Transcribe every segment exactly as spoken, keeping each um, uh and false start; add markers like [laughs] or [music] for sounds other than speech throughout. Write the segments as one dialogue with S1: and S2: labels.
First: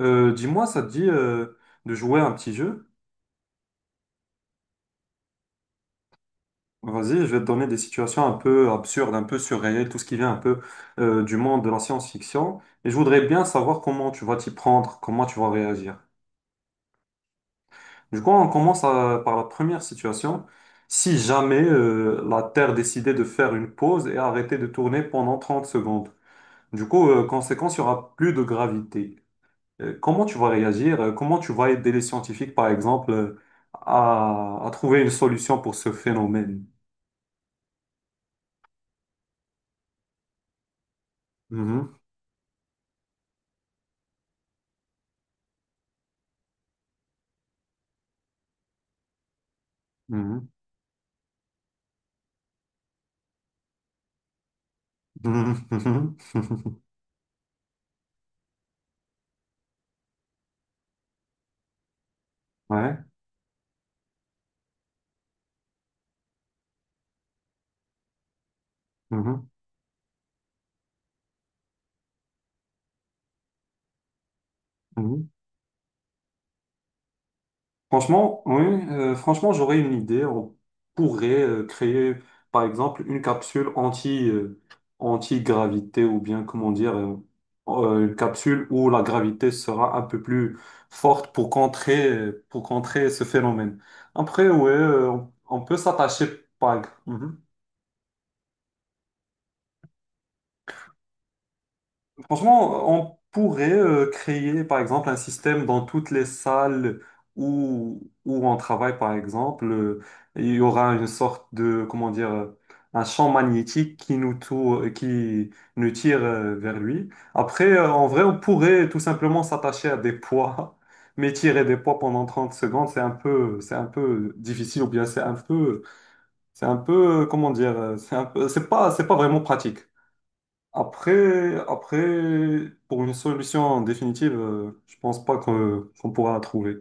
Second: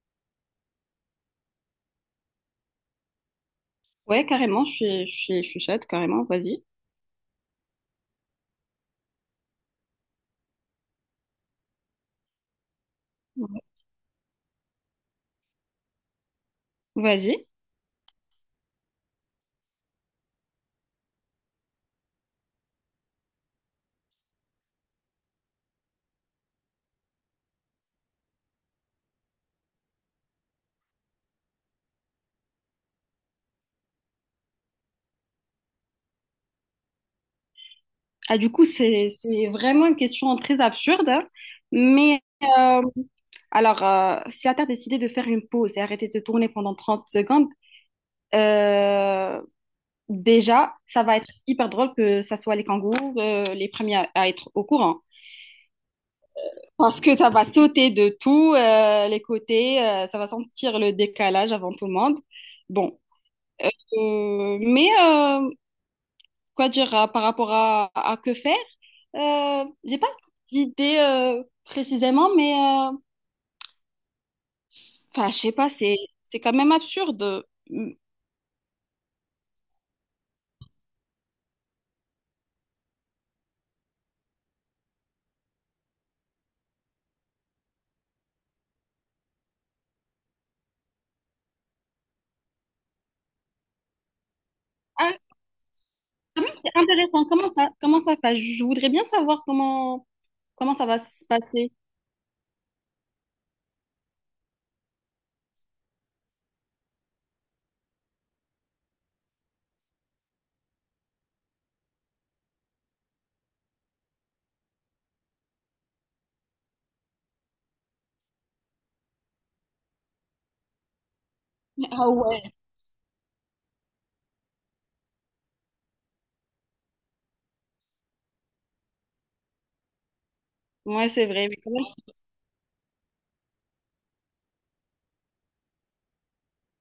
S1: Euh, dis-moi, ça te dit euh, de jouer à un petit jeu?
S2: Ouais, carrément, je suis, je suis, je suis chaude, carrément, vas-y.
S1: Vas-y, je vais te donner des situations un peu absurdes, un peu surréelles, tout ce qui vient un peu euh, du monde de la science-fiction. Et je voudrais bien
S2: Ouais.
S1: savoir comment tu vas t'y prendre, comment tu vas réagir.
S2: Vas-y.
S1: Du coup, on commence à- par la première situation. Si jamais euh, la Terre décidait de faire une pause et arrêter de tourner pendant trente secondes, du coup, euh, conséquence, il n'y aura plus de gravité. Euh, Comment tu vas réagir? euh, Comment tu vas aider les scientifiques, par exemple, euh, à, à trouver une solution pour ce phénomène?
S2: Ah, du coup, c'est, c'est vraiment une question très absurde, hein.
S1: Mhm,
S2: mais euh, alors, euh, si t'as décidé de faire une pause et arrêter de tourner pendant trente secondes, euh,
S1: mhm,
S2: déjà, ça va être hyper drôle que ça soit les kangourous, euh, les premiers à, à être au courant.
S1: mhm, mhm, mhm. Mhm.
S2: Parce que ça va sauter de tous euh, les côtés, euh, ça va sentir le décalage avant tout le monde.
S1: [laughs] Ouais.
S2: Bon, Euh, mais euh, quoi dire euh, par rapport à, à que faire?
S1: Mhm,
S2: Euh, j'ai pas d'idée euh, précisément, mais euh, enfin,
S1: mhm.
S2: je sais pas, c'est c'est quand même absurde. Hum.
S1: Franchement, oui, euh, franchement, j'aurais une idée. On pourrait euh, créer, par exemple, une capsule anti, euh, anti-gravité ou bien, comment dire, euh, euh, une capsule où la gravité sera un peu plus forte pour contrer, euh, pour contrer ce phénomène. Après, ouais, euh,
S2: Ah,
S1: on on peut
S2: quand
S1: s'attacher,
S2: même, c'est
S1: par exemple.
S2: intéressant. Comment ça, comment ça, enfin, je voudrais bien savoir comment comment ça va se passer.
S1: Franchement, on pourrait euh, créer, par exemple, un système dans toutes les salles où, où on travaille, par exemple. Euh, il y aura une sorte de, comment dire, euh, un champ magnétique qui nous, tou- qui nous tire euh, vers lui. Après, euh, en vrai, on pourrait tout simplement s'attacher à des poids, [laughs] mais tirer des poids
S2: Ah
S1: pendant trente
S2: ouais.
S1: secondes, c'est un peu, c'est un peu difficile, ou bien c'est un peu, c'est un peu, euh, comment dire, euh, c'est un peu, c'est pas, c'est pas vraiment pratique.
S2: Ouais, c'est vrai,
S1: Après,
S2: mais quand même,
S1: après, pour une solution en définitive, euh, je pense pas que- qu'on pourra la trouver.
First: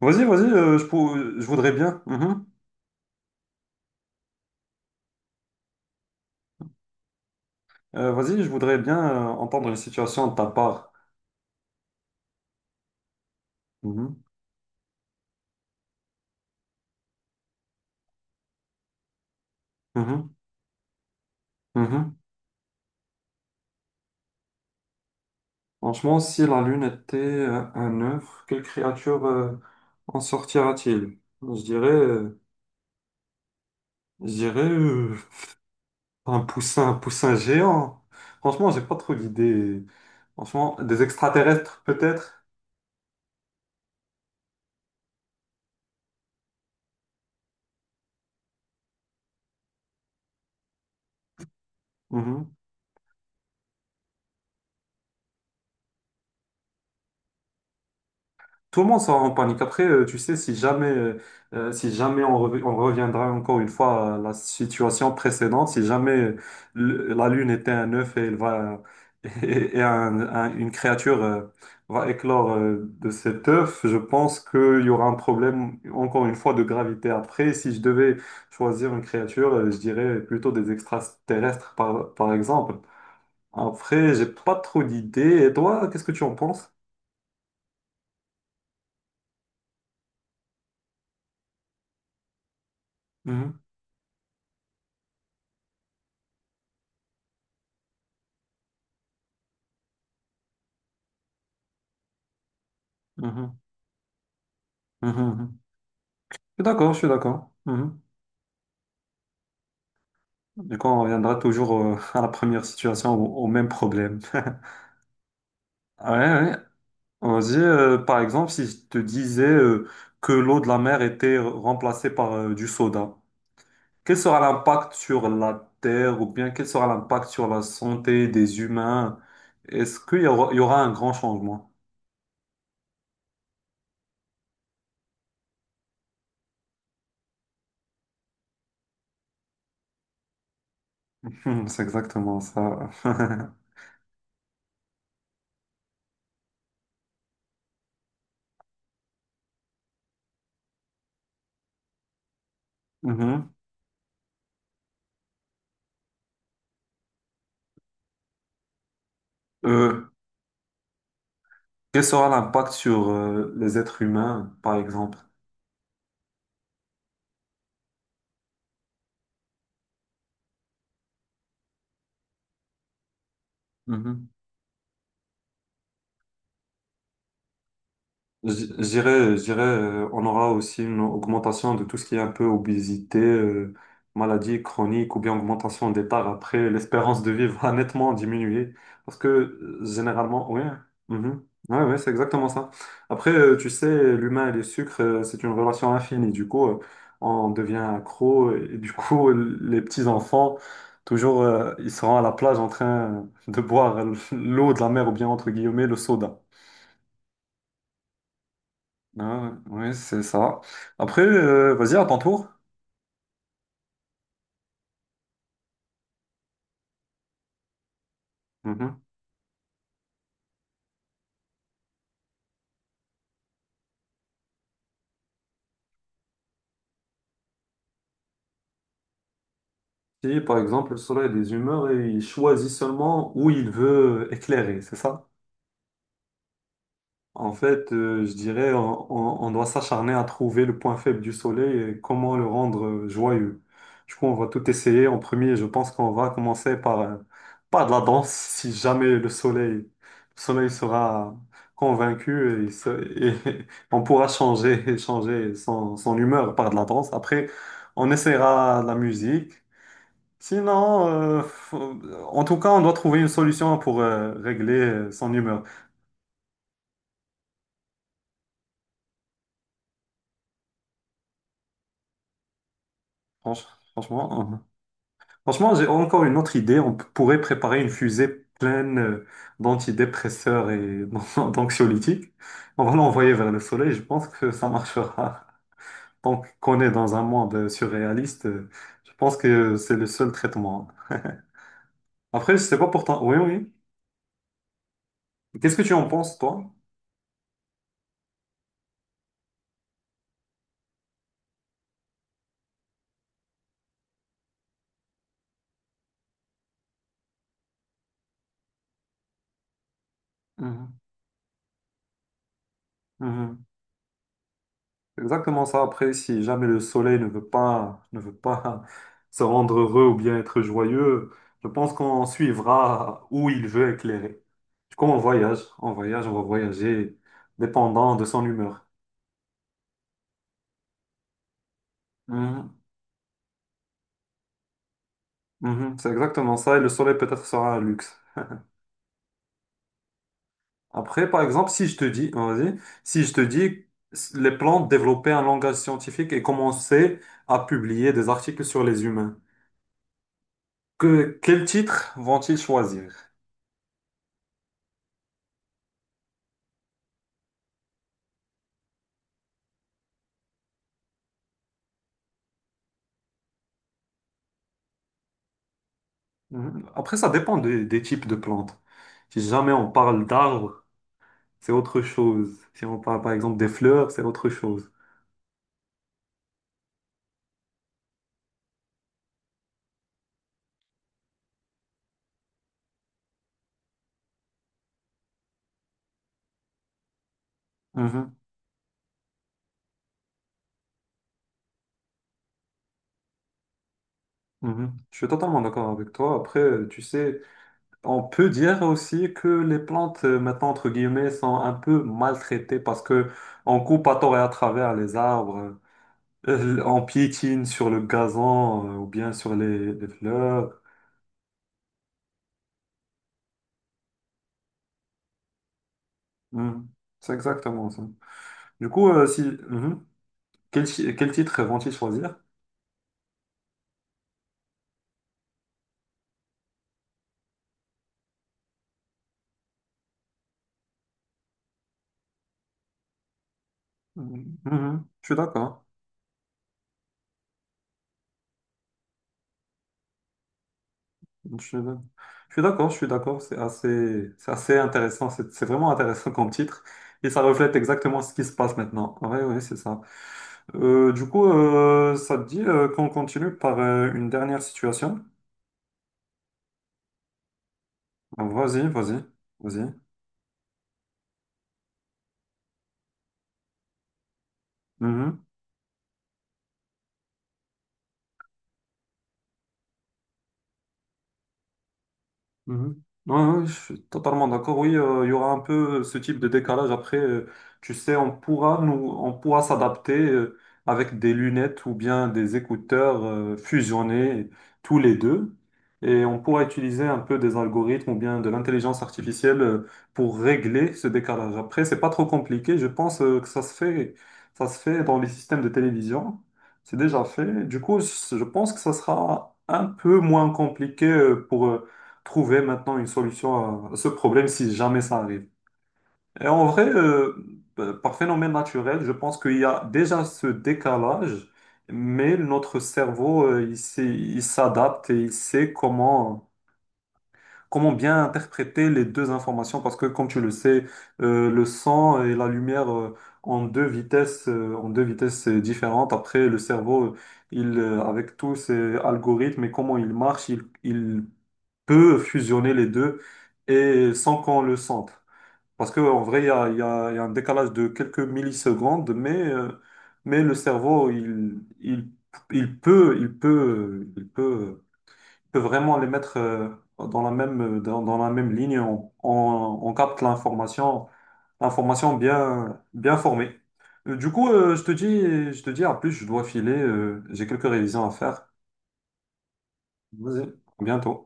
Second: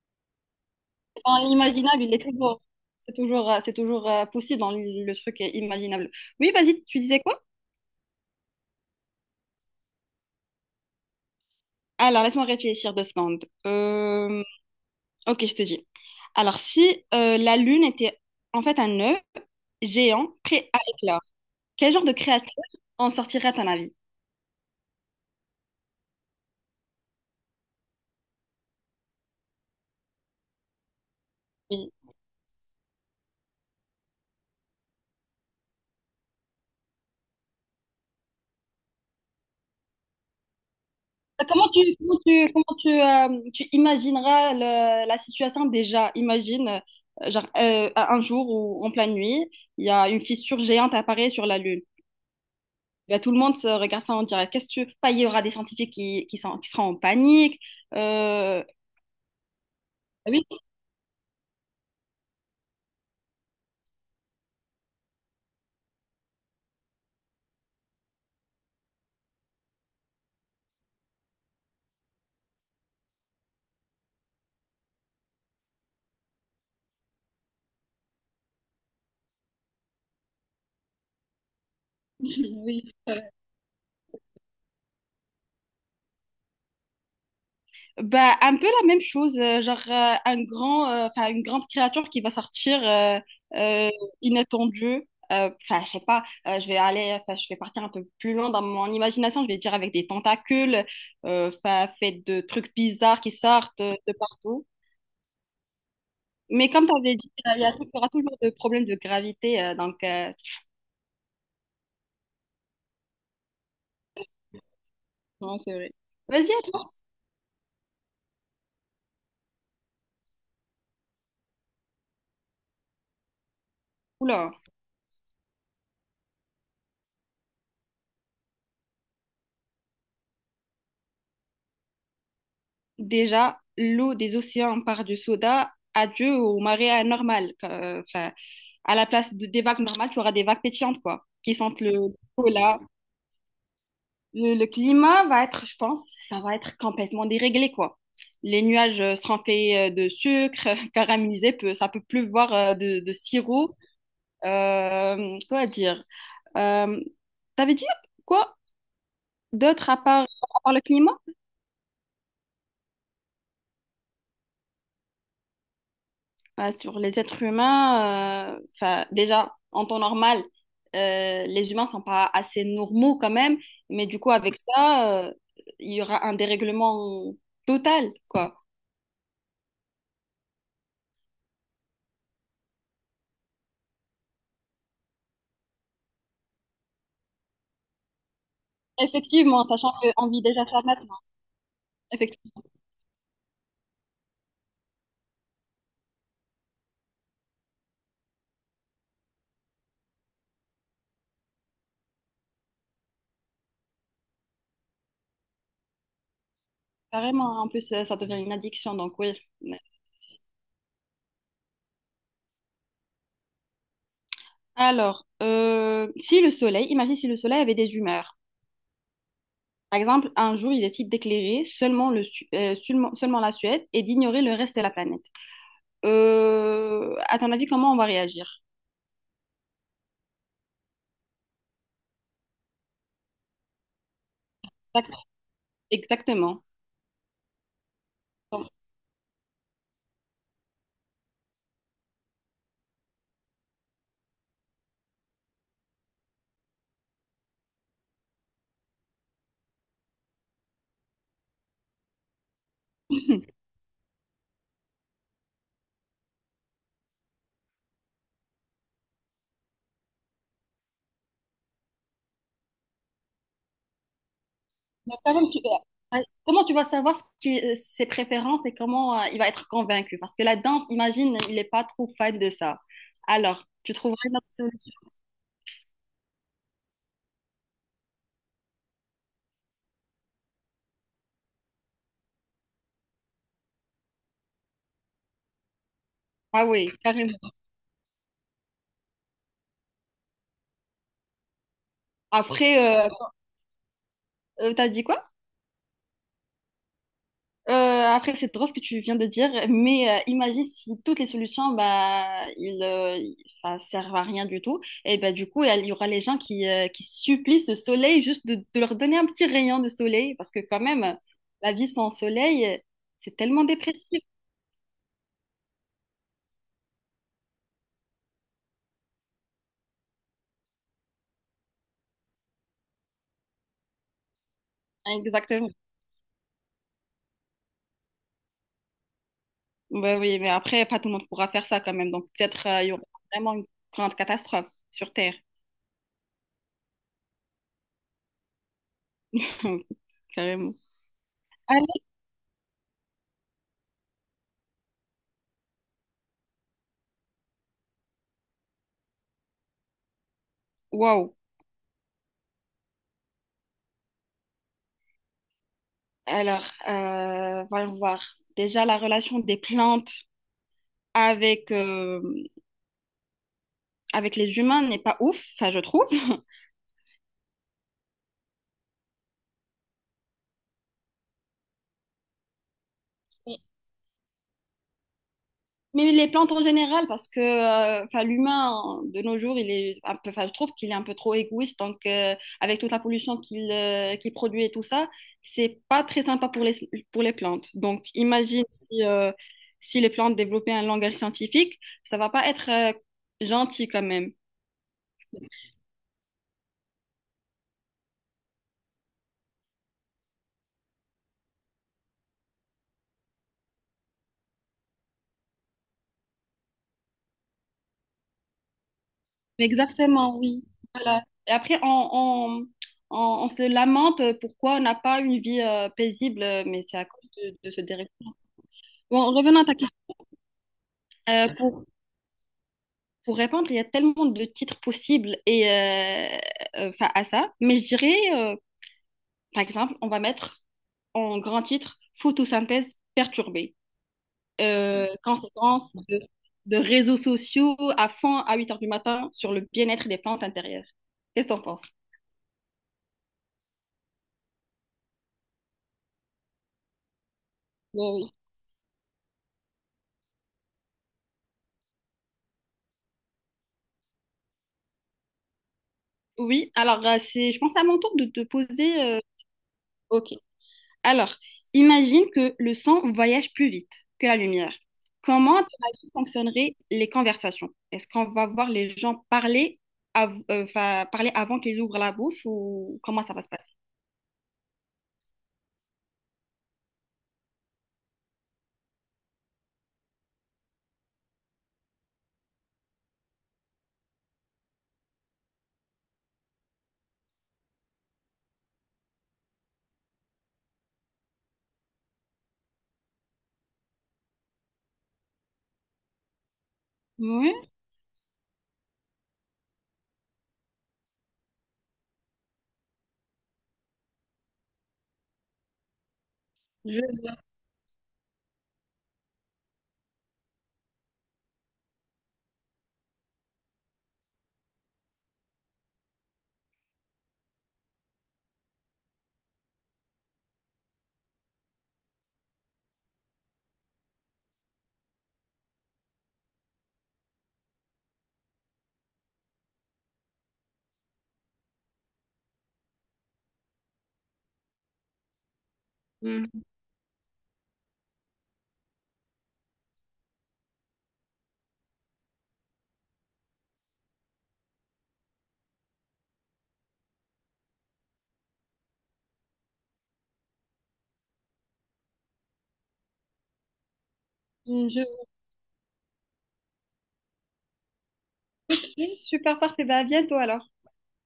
S1: Vas-y, vas-y, euh, je, pour-
S2: c'est
S1: je
S2: dans
S1: voudrais bien.
S2: l'imaginable, il est
S1: Mhm.
S2: toujours, c'est toujours, euh, c'est toujours euh, possible dans le le truc est imaginable. Oui, vas-y, tu disais quoi?
S1: Euh, vas-y, je voudrais bien euh, entendre une situation de ta part.
S2: Alors, laisse-moi réfléchir deux secondes.
S1: Mhm,
S2: Euh, Ok, je te dis. Alors, si euh, la Lune était en fait un œuf géant prêt à éclore,
S1: mhm,
S2: quel genre de
S1: mhm.
S2: créature en sortirait à ton avis?
S1: Franchement, si la Lune était euh, un œuf, quelle créature euh, en sortira-t-il? Je dirais,
S2: Oui.
S1: euh, je dirais euh, un poussin, un poussin géant. Franchement, j'ai pas trop d'idées. Franchement, des
S2: Comment tu,
S1: extraterrestres
S2: comment
S1: peut-être.
S2: tu, comment tu, euh, tu imagineras le- la situation déjà? Imagine, euh, genre, euh, un jour ou en pleine nuit, il y a une fissure géante apparaît sur la Lune.
S1: Mhm.
S2: Ben, tout le monde se regarde ça en direct. Qu'est-ce que tu... Pas il y aura des scientifiques qui, qui, sont- qui seront en panique. Euh,
S1: Tout le monde sera en panique. Après, euh, tu sais,
S2: Oui,
S1: si jamais, euh, euh, si jamais on, rev- on reviendra encore une fois à la situation précédente, si jamais euh, le- la Lune était un œuf et elle va [laughs] et, et un- un- une créature euh, va éclore euh, de cet œuf, je pense qu'il y aura un problème encore une fois de gravité. Après, si je devais choisir une créature, euh, je dirais plutôt des extraterrestres, par, par
S2: [laughs]
S1: exemple.
S2: oui.
S1: Après, j'ai pas trop d'idées. Et toi, qu'est-ce que tu en penses?
S2: Bah, un peu la même chose, euh, genre euh, un grand, euh, enfin, une grande créature qui va sortir euh,
S1: Mhm,
S2: euh, inattendue. Euh, Enfin, je sais pas, euh, je vais aller, enfin, je vais partir un peu plus loin dans mon imagination. Je vais dire avec des tentacules, euh, enfin, fait de trucs bizarres qui
S1: mhm,
S2: sortent euh, de partout.
S1: mhm, mhm. Je suis
S2: Mais comme
S1: d'accord,
S2: tu
S1: je suis
S2: avais dit, il
S1: d'accord.
S2: y, a- il y
S1: Mhm.
S2: aura toujours des problèmes de gravité, euh, donc euh,
S1: Du coup, on reviendra toujours euh, [laughs] à la première situation, au, au même problème. [laughs]
S2: non, c'est vrai.
S1: Ouais,
S2: Vas-y,
S1: ouais.
S2: à toi.
S1: Vas-y, euh, par exemple, si je te disais euh, que l'eau de la mer était remplacée par euh, du soda, quel sera
S2: Oula.
S1: l'impact sur la Terre ou bien quel sera l'impact sur la santé des humains? Est-ce qu'il y aura, il y aura un grand changement? [laughs]
S2: Déjà, l'eau des océans part du soda. Adieu au marais anormal. Enfin, à la place de, des vagues normales, tu auras des vagues pétillantes, quoi, qui
S1: Hmm,
S2: sentent
S1: c'est
S2: le
S1: exactement
S2: cola.
S1: ça. [laughs]
S2: Le, le climat va être, je pense, ça va être complètement déréglé, quoi. Les nuages euh, seront faits euh, de sucre [laughs] euh, caramélisé, peut, ça peut pleuvoir euh, de, de
S1: Mhm.
S2: sirop. Euh, quoi dire? Euh, T'avais dit quoi d'autre à
S1: Euh,
S2: part, à part le climat?
S1: quel sera l'impact sur euh, les êtres humains, par exemple?
S2: Bah, sur les êtres humains, euh, 'fin, déjà, en temps normal, euh, les humains sont pas assez normaux quand même, mais du
S1: Mhm.
S2: coup, avec ça, euh, il y aura un dérèglement total,
S1: Je
S2: quoi.
S1: je dirais, je dirais, euh, on aura aussi une augmentation de tout ce qui est un peu obésité, euh, maladie chronique ou bien augmentation des tares. Après, l'espérance de vie va nettement diminuer parce que
S2: Effectivement,
S1: euh,
S2: sachant qu'on vit
S1: généralement, oui,
S2: déjà ça maintenant.
S1: mhm. Ouais, ouais, c'est exactement
S2: Effectivement,
S1: ça. Après, euh, tu sais, l'humain et le sucre, euh, c'est une relation infinie. Du coup, euh, on devient accro et du [laughs] coup, les petits-enfants, toujours, euh, ils seront à la plage en train de boire l'eau de la mer ou bien, entre guillemets, le soda.
S2: carrément. Hein. En plus, ça, ça devient une addiction, donc oui.
S1: Ah ouais, ouais, c'est ça. Après, euh, vas-y, à ton tour.
S2: Alors, euh, si le soleil, imagine si le soleil avait des humeurs.
S1: Mhm.
S2: Par exemple, un jour, il décide d'éclairer seulement, le, Su- euh, seulement, seulement la Suède et d'ignorer le reste de la planète. Euh, à ton avis, comment on va réagir?
S1: Si, par exemple, le soleil a des humeurs et il choisit seulement où il veut éclairer, c'est
S2: Exact-
S1: ça?
S2: Exactement.
S1: En fait, euh, je
S2: Bon.
S1: dirais, on, on- on doit s'acharner à trouver le point faible du soleil et comment le rendre euh, joyeux. Du coup, on va tout essayer. En premier, je pense qu'on va commencer par, euh, par de la danse, si jamais le soleil, le soleil sera convaincu et, se- et [laughs] on pourra changer, changer son, son humeur par de la danse. Après, on essaiera de la musique. Sinon, euh, faut- En tout cas, on doit trouver une solution pour euh, régler euh,
S2: Mais
S1: son
S2: quand même, tu-
S1: humeur.
S2: euh, ouais, comment tu vas savoir ce qui- euh, ses préférences et comment euh, il va être convaincu? Parce que la danse, imagine, il n'est pas trop fan de ça. Alors,
S1: Franch-
S2: tu trouveras une autre
S1: Franchement. [laughs]
S2: solution.
S1: Franchement, j'ai encore une autre idée. On p- pourrait préparer une fusée pleine euh, d'antidépresseurs et [laughs] d'anxiolytiques. On va l'envoyer vers le soleil. Je pense que ça marchera. Tant
S2: Ah
S1: qu'on est
S2: oui,
S1: dans un
S2: carrément.
S1: monde euh, surréaliste, euh, je pense que c'est le seul traitement. Après, je sais pas
S2: Après,
S1: pourtant. Oui, oui.
S2: tu as dit quoi?
S1: Qu'est-ce que tu en penses, toi?
S2: Euh, après, c'est drôle ce que tu viens de dire, mais euh, imagine si toutes les solutions, bah, ils, euh, ils- enfin, servent à rien du tout. Et bah, du coup, il y aura les gens qui, euh, qui supplient ce soleil juste de, de leur donner un petit rayon de soleil, parce que quand
S1: Mhm.
S2: même, la vie sans soleil, c'est tellement
S1: Mhm.
S2: dépressif.
S1: Exactement ça. Après, si jamais le soleil ne veut pas, ne veut pas se rendre heureux ou bien être joyeux, je pense qu'on suivra où il veut éclairer. Du coup, on voyage,
S2: Exactement.
S1: on voyage, on va voyager, dépendant de son humeur.
S2: Bah oui, mais après, pas tout le monde pourra faire ça quand même. Donc peut-être
S1: Mhm.
S2: euh, il y aura vraiment une grande catastrophe sur Terre,
S1: Mhm. C'est exactement ça. Et le soleil peut-être sera un luxe.
S2: [laughs] carrément.
S1: Après, par exemple, si
S2: Alors,
S1: je te dis, vas-y, si je te dis, les plantes développaient un langage scientifique et commençaient à publier des articles sur les humains,
S2: waouh.
S1: que, quel titre vont-ils choisir?
S2: Alors, euh, voyons voir. Déjà, la relation des plantes, avec, euh, avec les humains n'est pas ouf, enfin, je trouve. [laughs]
S1: Mhm. Après, ça dépend des, des types de plantes. Si jamais on parle d'arbres, c'est autre chose. Si on parle par exemple des fleurs, c'est autre chose.
S2: Mais les plantes en général, parce que euh, enfin, l'humain, de nos jours, il est un peu, enfin, je trouve qu'il est un peu trop égoïste. Donc, euh, avec toute la pollution qu'il euh, qu'il produit et tout ça, c'est pas très sympa pour les, pour les plantes. Donc,
S1: Mhm.
S2: imagine si, euh, si les plantes développaient un langage scientifique, ça va pas être euh, gentil quand même.
S1: Mhm. Je suis totalement d'accord avec toi. Après, euh, tu sais, on peut dire aussi que les plantes, euh, maintenant, entre guillemets, sont un peu maltraitées parce que on coupe à tort et à travers les arbres, euh, on piétine sur le gazon, euh, ou bien sur les, les
S2: Exactement, oui.
S1: fleurs.
S2: Voilà. Et après, on, on, on- on se lamente pourquoi on n'a pas une vie euh, paisible, euh, mais
S1: Mhm.
S2: c'est à cause
S1: C'est
S2: de, de ce
S1: exactement ça.
S2: dérèglement.
S1: Du coup, euh,
S2: Bon,
S1: si,
S2: revenons à ta question.
S1: mhm. Quel, chi- quel
S2: Euh,
S1: titre
S2: pour,
S1: vont-ils choisir?
S2: pour répondre, il y a tellement de titres possibles et, euh, euh, 'fin, à ça, mais je dirais, euh, par exemple, on va mettre en grand titre photosynthèse perturbée.
S1: Mhm. Mhm.
S2: Euh,
S1: Je suis d'accord.
S2: conséquence de, de réseaux sociaux à fond à huit heures du matin sur le bien-être des plantes intérieures. Qu'est-ce que t'en
S1: Je, suis
S2: penses?
S1: je suis d'accord, je suis d'accord. C'est assez, c'est assez intéressant. C'est c'est vraiment intéressant comme titre. Et ça reflète exactement
S2: Oui,
S1: ce qui se passe maintenant. Oui, oui, c'est ça. Euh, du coup, euh, ça te dit euh, qu'on continue par euh, une dernière situation?
S2: oui, alors euh, c'est, je pense à mon tour de te
S1: Vas-y,
S2: poser.
S1: vas-y,
S2: euh,
S1: vas-y.
S2: Ok. Alors, imagine que le son voyage plus vite que la lumière.
S1: Mhm.
S2: Comment, à ton avis, fonctionneraient les conversations? Est-ce qu'on va voir les gens parler, av- euh, 'fin, parler avant qu'ils ouvrent la bouche ou
S1: Mhm.
S2: comment ça va
S1: Ouais,
S2: se
S1: ouais, je
S2: passer?
S1: suis totalement d'accord. Oui, euh, il y aura un peu ce type de décalage. Après, euh, tu sais, on pourra nous, on pourra s'adapter euh, avec des lunettes ou bien des écouteurs euh, fusionnés tous les deux. Et on pourra utiliser un peu des algorithmes ou bien de l'intelligence artificielle euh, pour régler ce décalage. Après, c'est pas trop compliqué. Je pense euh, que ça se fait, ça se fait dans les systèmes de télévision. C'est déjà fait.
S2: Oui,
S1: Du coup, je je pense que ça sera un peu moins compliqué euh, pour euh, trouver maintenant une solution à à ce problème si jamais ça arrive. Et en vrai,
S2: je,
S1: euh, p- par phénomène naturel, je pense qu'il y a déjà ce décalage, mais notre cerveau, euh, il sait- il s'adapte et il sait comment, comment bien interpréter les deux informations parce que, comme tu le sais, euh, le son et la lumière, euh, en deux vitesses, euh, en deux vitesses euh, différentes. Après, le cerveau, il, euh, avec tous ses algorithmes et comment il marche, il, il peut fusionner les deux et sans qu'on le sente. Parce qu'en vrai, il
S2: Hmm.
S1: y a, il y a- il y a un décalage de quelques millisecondes, mais, euh, mais le cerveau, il, il, il peut, il peut, il peut, il peut vraiment les mettre euh, dans la même, dans, dans la même ligne. On, on- on capte l'information, l'information bien, bien formée. Euh, Du coup, euh, je te
S2: je,
S1: dis, je te dis, en plus, je dois filer, euh, j'ai quelques révisions à faire.
S2: oui, super parfait. Bah, à bientôt
S1: Vas-y,
S2: alors.
S1: à bientôt.